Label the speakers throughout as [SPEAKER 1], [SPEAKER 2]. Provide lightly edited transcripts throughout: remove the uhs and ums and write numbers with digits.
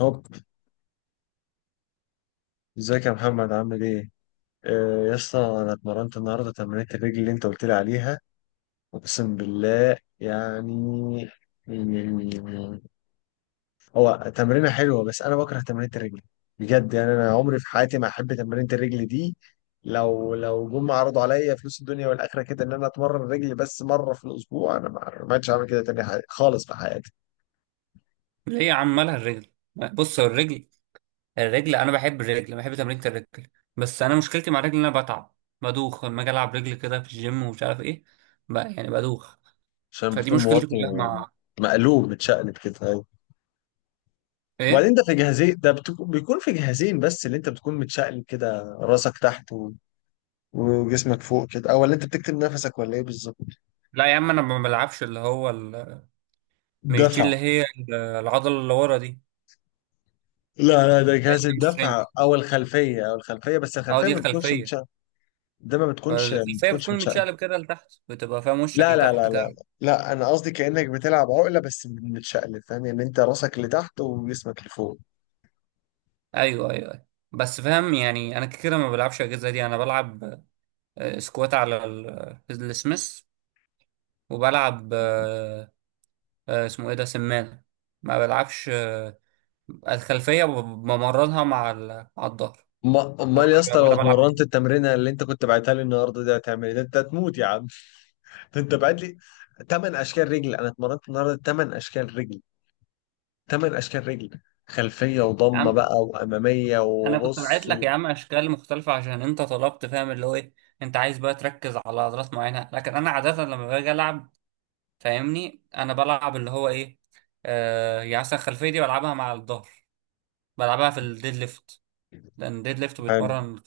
[SPEAKER 1] هوب، ازيك يا محمد، عامل ايه؟ آه يا اسطى، انا اتمرنت النهارده تمرينة الرجل اللي انت قلت لي عليها. اقسم بالله يعني. يعني- هو تمرينة حلوة، بس انا بكره تمرينة الرجل. بجد يعني انا عمري في حياتي ما احب تمرينة الرجل دي. لو جم عرضوا عليا فلوس الدنيا والاخره كده ان انا اتمرن رجلي بس مره في الاسبوع، انا ما عادش هعمل كده تاني خالص في حياتي.
[SPEAKER 2] ليه عمالها الرجل؟ بص، هو الرجل انا بحب الرجل، بحب تمرينة الرجل. بس انا مشكلتي مع الرجل ان انا بتعب، بدوخ لما اجي العب رجل كده في الجيم ومش عارف ايه. بقى يعني بدوخ.
[SPEAKER 1] عشان
[SPEAKER 2] فدي
[SPEAKER 1] بتكون
[SPEAKER 2] مشكلتي
[SPEAKER 1] موطي،
[SPEAKER 2] كلها مع
[SPEAKER 1] مقلوب، متشقلب كده.
[SPEAKER 2] ايه؟
[SPEAKER 1] وبعدين ده في جهازين، ده بيكون في جهازين، بس اللي انت بتكون متشقلب كده راسك تحت وجسمك فوق كده، او اللي انت بتكتم نفسك ولا ايه بالظبط؟
[SPEAKER 2] لا يا عم، انا ما بلعبش اللي هو مش دي
[SPEAKER 1] دفع.
[SPEAKER 2] اللي هي العضله اللي ورا دي؟
[SPEAKER 1] لا لا، ده جهاز
[SPEAKER 2] hamstring.
[SPEAKER 1] الدفع او الخلفيه بس،
[SPEAKER 2] اه،
[SPEAKER 1] الخلفيه
[SPEAKER 2] دي
[SPEAKER 1] ما بتكونش
[SPEAKER 2] خلفيه.
[SPEAKER 1] متشقلب. ده ما بتكونش ما
[SPEAKER 2] الخلفيه
[SPEAKER 1] بتكونش
[SPEAKER 2] بتكون
[SPEAKER 1] متشقلب.
[SPEAKER 2] متشقلب كده لتحت، بتبقى فاهم وشك
[SPEAKER 1] لا لا لا
[SPEAKER 2] لتحت كده.
[SPEAKER 1] لا، لا انا قصدي كانك بتلعب عقله بس متشقلب، فاهم؟ يعني انت راسك لتحت وجسمك لفوق.
[SPEAKER 2] ايوه ايوه أيوة. بس فاهم يعني، انا كده ما بلعبش الاجهزه دي، انا بلعب سكوات على السميث، وبلعب اسمه ايه ده؟ سمانة. ما بلعبش الخلفية بمرنها مع مع الظهر. لو
[SPEAKER 1] امال يا
[SPEAKER 2] انا
[SPEAKER 1] اسطى لو
[SPEAKER 2] وأنا بلعب
[SPEAKER 1] اتمرنت التمرينه اللي انت كنت بعتها لي النهارده دي هتعمل ايه؟ ده انت هتموت يا عم. انت بعت لي ثمان اشكال رجل، انا اتمرنت النهارده ثمان اشكال رجل، ثمان اشكال رجل. خلفيه
[SPEAKER 2] يا
[SPEAKER 1] وضمه
[SPEAKER 2] عم،
[SPEAKER 1] بقى واماميه
[SPEAKER 2] انا كنت بعت
[SPEAKER 1] وبص
[SPEAKER 2] لك يا عم اشكال مختلفة عشان انت طلبت، فاهم اللي هو ايه. انت عايز بقى تركز على عضلات معينة، لكن انا عادة لما باجي العب فاهمني انا بلعب اللي هو ايه. آه، يعني مثلا الخلفية دي بلعبها مع الظهر، بلعبها في الديد ليفت، لان الديد ليفت
[SPEAKER 1] حلو.
[SPEAKER 2] بيتمرن.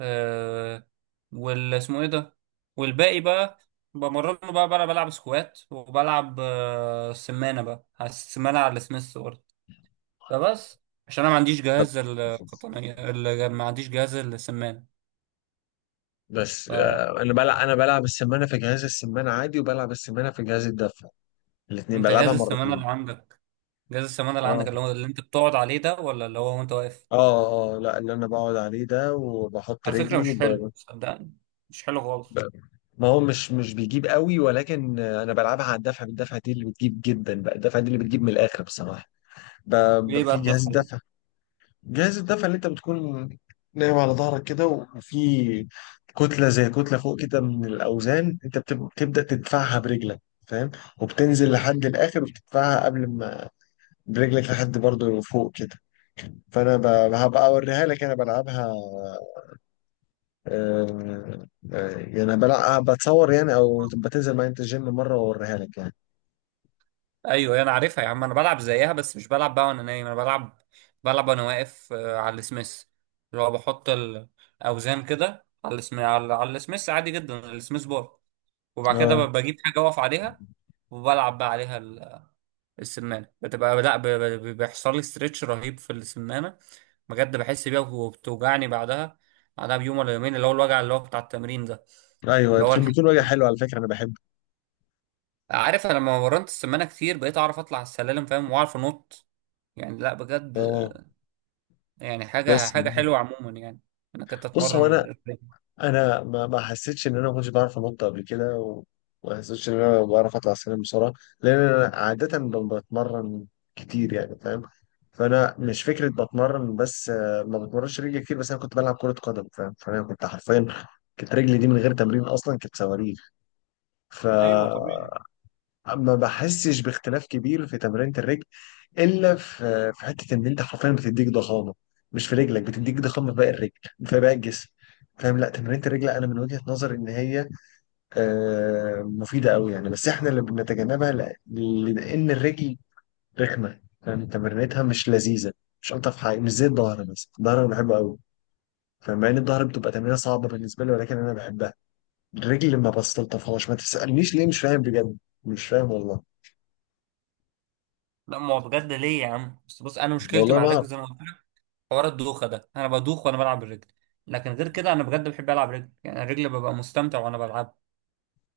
[SPEAKER 2] آه، وال اسمه ايه ده؟ والباقي بقى بمرنه، بقى بلعب سكوات، وبلعب آه سمانة بقى، على السمانة على السميث برضه. فبس، عشان انا ما عنديش
[SPEAKER 1] طب،
[SPEAKER 2] جهاز القطنية ما عنديش جهاز السمانة.
[SPEAKER 1] بس
[SPEAKER 2] فانت
[SPEAKER 1] انا بلعب السمانه في جهاز السمانه عادي، وبلعب السمانه في جهاز الدفع. الاثنين
[SPEAKER 2] جهاز
[SPEAKER 1] بلعبها
[SPEAKER 2] السمانة
[SPEAKER 1] مرتين.
[SPEAKER 2] اللي عندك، جهاز السمانة اللي
[SPEAKER 1] اه
[SPEAKER 2] عندك اللي هو اللي انت بتقعد عليه ده، ولا اللي هو وانت واقف؟
[SPEAKER 1] اه اه، لا اللي انا بقعد عليه ده، وبحط
[SPEAKER 2] على فكرة
[SPEAKER 1] رجلي
[SPEAKER 2] مش حلو، صدقني. مش حلو خالص.
[SPEAKER 1] ب- ما هو مش بيجيب قوي، ولكن انا بلعبها على الدفع. بالدفع دي اللي بتجيب جدا بقى. الدفع دي اللي بتجيب من الاخر بصراحه. ب...
[SPEAKER 2] ليه بقى
[SPEAKER 1] في جهاز
[SPEAKER 2] الدفع؟
[SPEAKER 1] الدفع، جهاز الدفع اللي انت بتكون نايم على ظهرك كده، وفي كتلة زي كتلة فوق كده من الأوزان، انت بتبدأ تدفعها برجلك، فاهم؟ وبتنزل لحد الآخر، وبتدفعها قبل ما برجلك لحد برضه فوق كده. فأنا هبقى أوريها لك أنا بلعبها. آه، يعني بلعب، بتصور يعني، أو بتنزل معايا انت الجيم مرة وأوريها لك يعني.
[SPEAKER 2] ايوه انا عارفها يا عم، انا بلعب زيها بس مش بلعب بقى وانا نايم، انا بلعب. بلعب وانا واقف على السميث، اللي هو بحط الاوزان كده على على السميث عادي جدا، السميث بار. وبعد كده
[SPEAKER 1] اه
[SPEAKER 2] بجيب حاجه اقف عليها، وبلعب بقى عليها السمانه. بتبقى لا بيحصل لي استرتش رهيب في السمانه. بجد بحس بيها، وبتوجعني بعدها، بعدها بيوم ولا يومين، اللي هو الوجع اللي هو بتاع التمرين ده.
[SPEAKER 1] ايوه،
[SPEAKER 2] اللي هو الح...
[SPEAKER 1] بيكون وجه حلو على فكرة، أنا بحبه.
[SPEAKER 2] عارف، انا لما مرنت السمانه كتير بقيت اعرف اطلع على السلالم فاهم، واعرف انط. يعني لا بجد،
[SPEAKER 1] اه،
[SPEAKER 2] يعني حاجة
[SPEAKER 1] بس
[SPEAKER 2] حاجة حلوة عموما يعني. انا كنت
[SPEAKER 1] بص، هو
[SPEAKER 2] اتمرن
[SPEAKER 1] انا
[SPEAKER 2] رجلي.
[SPEAKER 1] انا ما حسيتش ان انا ما كنتش بعرف انط قبل كده، وما حسيتش ان انا بعرف اطلع السلم بسرعه. لان انا عاده بتمرن كتير يعني، فاهم؟ فانا مش فكره بتمرن، بس ما بتمرنش رجلي كتير، بس انا كنت بلعب كره قدم فاهم، فانا كنت حرفيا كانت رجلي دي من غير تمرين اصلا كانت صواريخ.
[SPEAKER 2] ايوه طبيعي.
[SPEAKER 1] فما بحسش باختلاف كبير في تمرينة الرجل، الا في حته ان انت حرفيا بتديك ضخامه، مش في رجلك، بتديك ضخامه في باقي الرجل، في باقي الجسم، فاهم؟ لا تمرينة الرجل انا من وجهه نظري ان هي مفيده قوي يعني، بس احنا اللي بنتجنبها لان الرجل رخمه، فاهم؟ تمرينتها مش لذيذه، مش الطف حاجه، مش زي الظهر. بس الظهر انا بحبه قوي. فمع ان الظهر بتبقى تمرينه صعبه بالنسبه لي، ولكن انا بحبها. الرجل ما بستلطفهاش، ما تسالنيش ليه، مش فاهم بجد، مش فاهم والله.
[SPEAKER 2] لا ما هو بجد ليه يا عم؟ بس بص، انا مشكلتي
[SPEAKER 1] والله
[SPEAKER 2] مع
[SPEAKER 1] ما
[SPEAKER 2] الرجل زي
[SPEAKER 1] اعرف.
[SPEAKER 2] ما قلت لك. حوار الدوخة ده، انا بدوخ وانا بلعب الرجل، لكن غير كده انا بجد بحب العب رجل. يعني الرجل ببقى مستمتع وانا بلعب.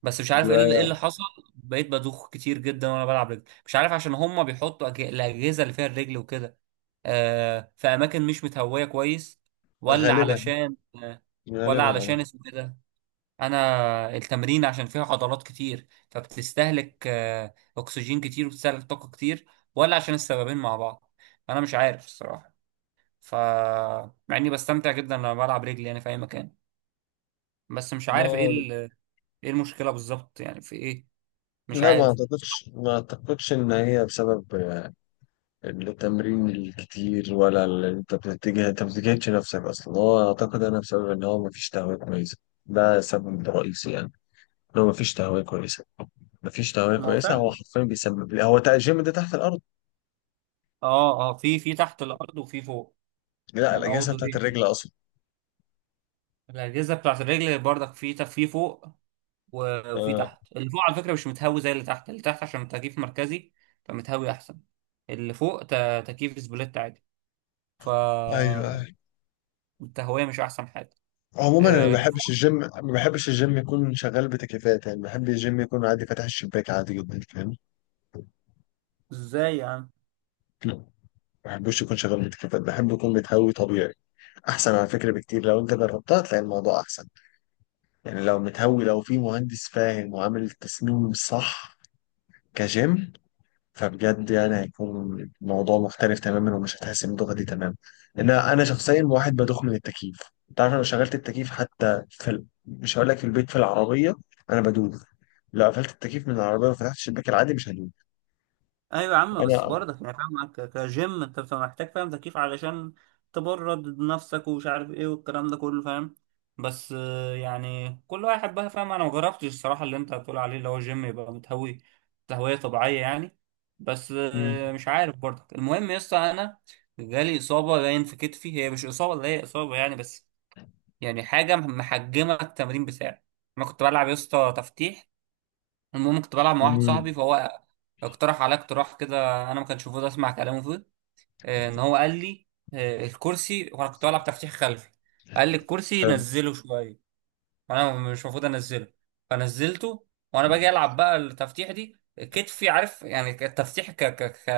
[SPEAKER 2] بس مش عارف ايه إيه اللي حصل. بقيت بدوخ كتير جدا وانا بلعب رجل، مش عارف عشان هما بيحطوا الاجهزة اللي فيها الرجل وكده آه في اماكن مش متهوية كويس، ولا
[SPEAKER 1] غالبا،
[SPEAKER 2] علشان آه، ولا
[SPEAKER 1] غالبا اه.
[SPEAKER 2] علشان اسمه كده انا التمرين، عشان فيها عضلات كتير فبتستهلك اكسجين كتير، وبتستهلك طاقة كتير، ولا عشان السببين مع بعض؟ انا مش عارف الصراحة. ف مع اني بستمتع جدا لما بلعب رجلي يعني في اي مكان، بس مش
[SPEAKER 1] لا،
[SPEAKER 2] عارف ايه
[SPEAKER 1] لا،
[SPEAKER 2] ايه المشكلة بالظبط يعني، في ايه؟ مش
[SPEAKER 1] لا ما
[SPEAKER 2] عارف.
[SPEAKER 1] اعتقدش ما اعتقدش ان هي بسبب التمرين الكتير ولا اللي انت بتتجه، انت ما بتجهدش نفسك اصلا. هو اعتقد انا بسبب ان هو ما فيش تهوية كويسة، ده سبب رئيسي يعني. ان هو ما فيش تهوية كويسة.
[SPEAKER 2] ما هو
[SPEAKER 1] هو
[SPEAKER 2] فعلا.
[SPEAKER 1] حرفيا بيسبب لي، هو الجيم ده تحت الارض.
[SPEAKER 2] اه اه، في تحت الارض وفي فوق.
[SPEAKER 1] لا
[SPEAKER 2] يعني هو
[SPEAKER 1] الاجهزة بتاعت
[SPEAKER 2] دورين،
[SPEAKER 1] الرجل اصلا.
[SPEAKER 2] الاجهزة بتاعت الرجل برضك في في فوق وفي
[SPEAKER 1] اه
[SPEAKER 2] تحت. اللي فوق على فكرة مش متهوي زي اللي تحت، اللي تحت عشان تكييف مركزي فمتهوي أحسن. اللي فوق تكييف سبليت عادي،
[SPEAKER 1] ايوه
[SPEAKER 2] فالتهوية
[SPEAKER 1] ايوه.
[SPEAKER 2] مش أحسن حاجة.
[SPEAKER 1] عموما انا ما
[SPEAKER 2] آه،
[SPEAKER 1] بحبش الجيم، ما بحبش الجيم يكون شغال بتكييفات، يعني بحب الجيم يكون عادي فاتح الشباك عادي جدا، فاهم؟
[SPEAKER 2] ازاي يعني؟
[SPEAKER 1] ما بحبوش يكون شغال بتكييفات، بحب يكون متهوي طبيعي. احسن على فكره بكتير، لو انت جربتها تلاقي الموضوع احسن. يعني لو متهوي، لو في مهندس فاهم وعامل التصميم صح كجيم، فبجد يعني هيكون الموضوع مختلف تماما، ومش هتحس بالدوخه دي تماما. انا شخصيا واحد بدوخ من التكييف. انت عارف لو شغلت التكييف حتى في مش هقول لك في البيت، في العربيه انا بدوخ. لو قفلت التكييف من العربيه وفتحت الشباك العادي مش هدوخ.
[SPEAKER 2] ايوه يا عم، بس
[SPEAKER 1] انا.
[SPEAKER 2] برضك يعني فاهم، معاك كجيم انت بتبقى محتاج فاهم تكييف علشان تبرد نفسك، ومش عارف ايه والكلام ده كله فاهم. بس يعني كل واحد بقى فاهم، انا ما جربتش الصراحه اللي انت بتقول عليه، اللي هو جيم يبقى متهوي، تهويه طبيعيه يعني. بس
[SPEAKER 1] مم.
[SPEAKER 2] مش عارف برضك. المهم يا اسطى، انا جالي اصابه باين في كتفي، هي مش اصابه اللي هي اصابه يعني، بس يعني حاجه محجمه التمرين بتاعي. انا كنت بلعب يا اسطى تفتيح. المهم كنت بلعب مع واحد
[SPEAKER 1] مم.
[SPEAKER 2] صاحبي، فهو اقترح عليا اقتراح كده. انا ما كنتش المفروض اسمع كلامه فيه. ان هو قال لي الكرسي، وانا كنت بلعب تفتيح خلفي، قال لي الكرسي
[SPEAKER 1] حلو.
[SPEAKER 2] نزله شويه، وانا مش المفروض انزله فنزلته. وانا باجي العب بقى التفتيح دي، كتفي عارف يعني. التفتيح ك ك ك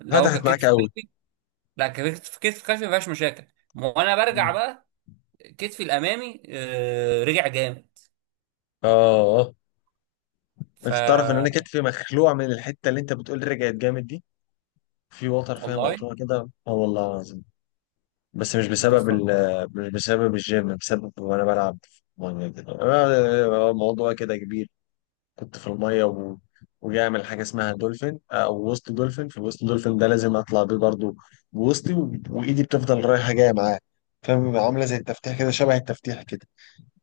[SPEAKER 2] اللي هو
[SPEAKER 1] فتحت معاك
[SPEAKER 2] ككتف
[SPEAKER 1] قوي.
[SPEAKER 2] خلفي. لا ككتف، كتف خلفي ما فيهاش مشاكل. وانا برجع بقى، كتفي الامامي رجع جامد.
[SPEAKER 1] اه،
[SPEAKER 2] ف
[SPEAKER 1] انت تعرف ان انا كتفي مخلوع من الحته اللي انت بتقول رجعت جامد دي؟ في وتر فيها
[SPEAKER 2] والله،
[SPEAKER 1] مقطوعه كده، اه والله العظيم. بس مش بسبب ال مش بسبب الجيم، بسبب وانا بلعب في الميه كده، الموضوع كده كبير. كنت في الميه وجاي اعمل حاجه اسمها دولفين او وسط دولفين. في الوسط دولفين ده لازم اطلع بيه برضو بوسطي، وايدي بتفضل رايحه جايه معاه، فاهم؟ عامله زي التفتيح كده، شبه التفتيح كده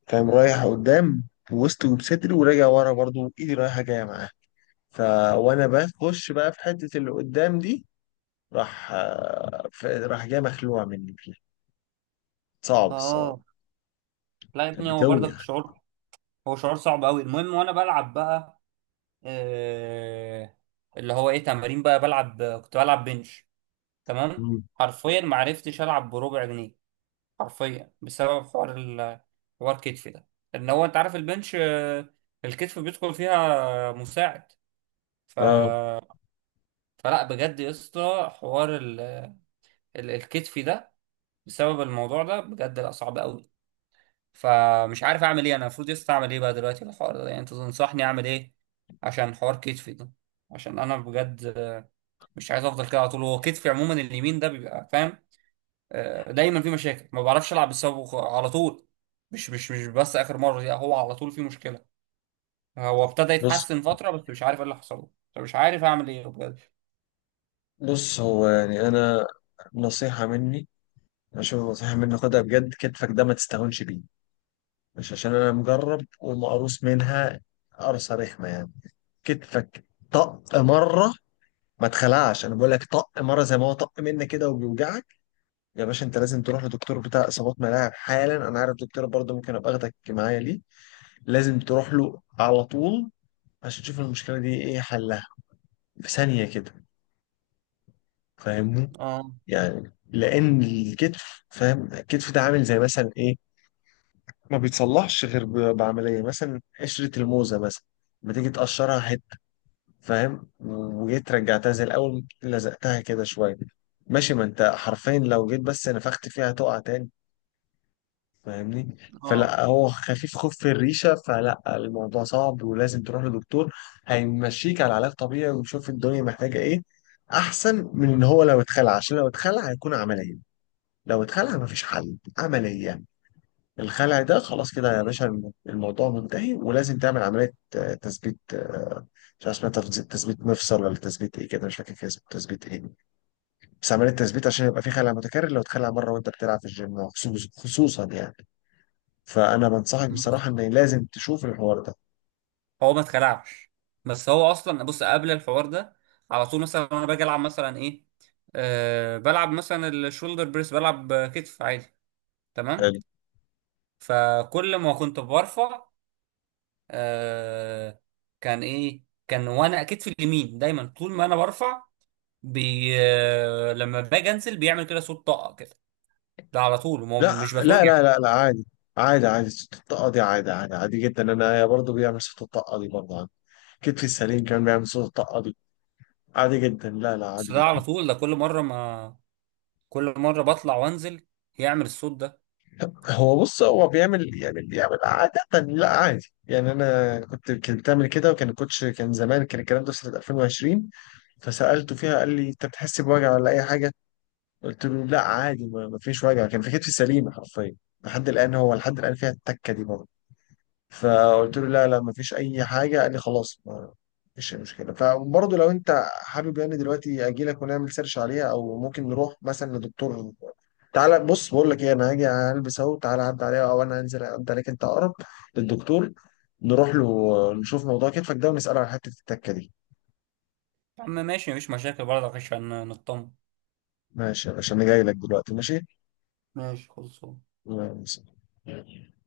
[SPEAKER 1] فاهم، رايح قدام بوسطي وبصدري، وراجع ورا برضو ايدي رايحه جايه معاه. ف وانا بخش بقى في حتة اللي قدام دي، راح راح جاي مخلوع مني فيها. صعب الصراحة.
[SPEAKER 2] اه. لا يا
[SPEAKER 1] كانت
[SPEAKER 2] ابني، هو
[SPEAKER 1] بتوجع.
[SPEAKER 2] برضك شعور. هو شعور صعب قوي. المهم وانا بلعب بقى آه، اللي هو ايه؟ تمارين بقى بلعب، كنت بلعب بنش. تمام.
[SPEAKER 1] مم.
[SPEAKER 2] حرفيا ما عرفتش العب بربع جنيه. حرفيا بسبب حوار حوار الكتف ده. ان هو انت عارف البنش آه، الكتف بيدخل فيها مساعد. ف...
[SPEAKER 1] اه،
[SPEAKER 2] فلا بجد يا اسطى، حوار الكتف ده، بسبب الموضوع ده بجد لا صعب قوي. فمش عارف اعمل ايه، انا المفروض يسطا اعمل ايه بقى دلوقتي في الحوار ده؟ يعني انت تنصحني اعمل ايه عشان حوار كتفي ده؟ عشان انا بجد مش عايز افضل كده على طول. هو كتفي عموما اليمين ده بيبقى فاهم دايما في مشاكل، ما بعرفش العب بسببه على طول. مش بس اخر مره دي، هو على طول في مشكله. هو ابتدى
[SPEAKER 1] بص
[SPEAKER 2] يتحسن فتره، بس مش عارف ايه اللي حصل له، فمش عارف اعمل ايه بجد.
[SPEAKER 1] بص هو يعني انا نصيحة مني، عشان نصيحة مني خدها بجد، كتفك ده ما تستهونش بيه. مش عشان انا مجرب ومقروص منها، قرصة رخمة يعني. كتفك طق مرة، ما تخلعش، انا بقول لك طق مرة، زي ما هو طق منك كده وبيوجعك. يا باشا انت لازم تروح لدكتور بتاع اصابات ملاعب حالا. انا عارف دكتور برضه، ممكن ابقى اخدك معايا ليه. لازم تروح له على طول، عشان تشوف المشكله دي ايه حلها، في ثانيه كده، فاهمني؟
[SPEAKER 2] اه
[SPEAKER 1] يعني لان الكتف فاهم، الكتف ده عامل زي مثلا ايه، ما بيتصلحش غير بعمليه. مثلا قشره الموزه مثلا، لما تيجي تقشرها حته فاهم، وجيت رجعتها زي الاول، لزقتها كده شويه، ماشي. ما انت حرفيا لو جيت بس نفخت فيها تقع تاني، فاهمني؟
[SPEAKER 2] اه.
[SPEAKER 1] فلا هو خفيف خوف في الريشه، فلا الموضوع صعب ولازم تروح لدكتور. هيمشيك على علاج طبيعي، ويشوف الدنيا محتاجه ايه، احسن من ان هو لو اتخلع. عشان لو اتخلع هيكون عمليه. لو اتخلع مفيش حل، عمليه. الخلع ده خلاص كده يا باشا، الموضوع منتهي، ولازم تعمل عمليه تثبيت، مش عارف اسمها، تثبيت مفصل، ولا تثبيت ايه كده، مش فاكر كده اسمه تثبيت ايه. بس عمليه تثبيت، عشان يبقى في خلع متكرر لو اتخلع مره وانت بتلعب في الجيم، خصوصا يعني. فانا بنصحك بصراحه ان لازم تشوف الحوار ده.
[SPEAKER 2] هو ما اتخلعش، بس هو اصلا بص قبل الحوار ده على طول، مثلا انا باجي العب مثلا ايه، أه بلعب مثلا الشولدر بريس، بلعب كتف عادي. تمام.
[SPEAKER 1] حلو.
[SPEAKER 2] فكل ما كنت برفع أه كان ايه، كان وانا كتفي اليمين دايما طول ما انا برفع لما باجي انزل بيعمل كده صوت طاقه كده. ده على طول، ما هو
[SPEAKER 1] لا
[SPEAKER 2] مش
[SPEAKER 1] لا
[SPEAKER 2] بتوجع.
[SPEAKER 1] لا لا، لا عادي، عادي عادي. صوت الطاقه دي عادي، عادي عادي جدا. انا برضه بيعمل صوت الطاقه دي برضه عندي، كتفي السليم كان بيعمل صوت الطاقه دي، عادي جدا، لا لا، عادي
[SPEAKER 2] بس ده على
[SPEAKER 1] جدا.
[SPEAKER 2] طول، ده كل مره ما كل مره بطلع وانزل يعمل الصوت ده.
[SPEAKER 1] هو بص، هو بيعمل يعني، بيعمل عادة، لا عادي يعني. انا كنت بتعمل كده، وكان الكوتش كان زمان، كان الكلام ده في سنة 2020. فسألته فيها قال لي انت بتحس بوجع ولا اي حاجة؟ قلت له لا عادي، ما فيش وجع، كان في كتفي سليمة حرفيا لحد الآن. هو لحد الآن فيها التكة دي. فقلت له لا لا مفيش اي حاجه، قال لي خلاص ما فيش اي مشكله. فبرضه لو انت حابب يعني دلوقتي اجي لك ونعمل سيرش عليها، او ممكن نروح مثلا لدكتور. تعالى، بص بقول لك ايه، انا هاجي البس اهو تعالى عدى عليها، او انا هنزل عدى عليك انت اقرب للدكتور. نروح له نشوف موضوع كتفك ده، ونساله على حته التكه دي.
[SPEAKER 2] يا عم ماشي، مفيش مشاكل برضه عشان نطمن.
[SPEAKER 1] ماشي يا باشا، انا جاي لك دلوقتي، ماشي.
[SPEAKER 2] ماشي خلصان.
[SPEAKER 1] الله يسلمك.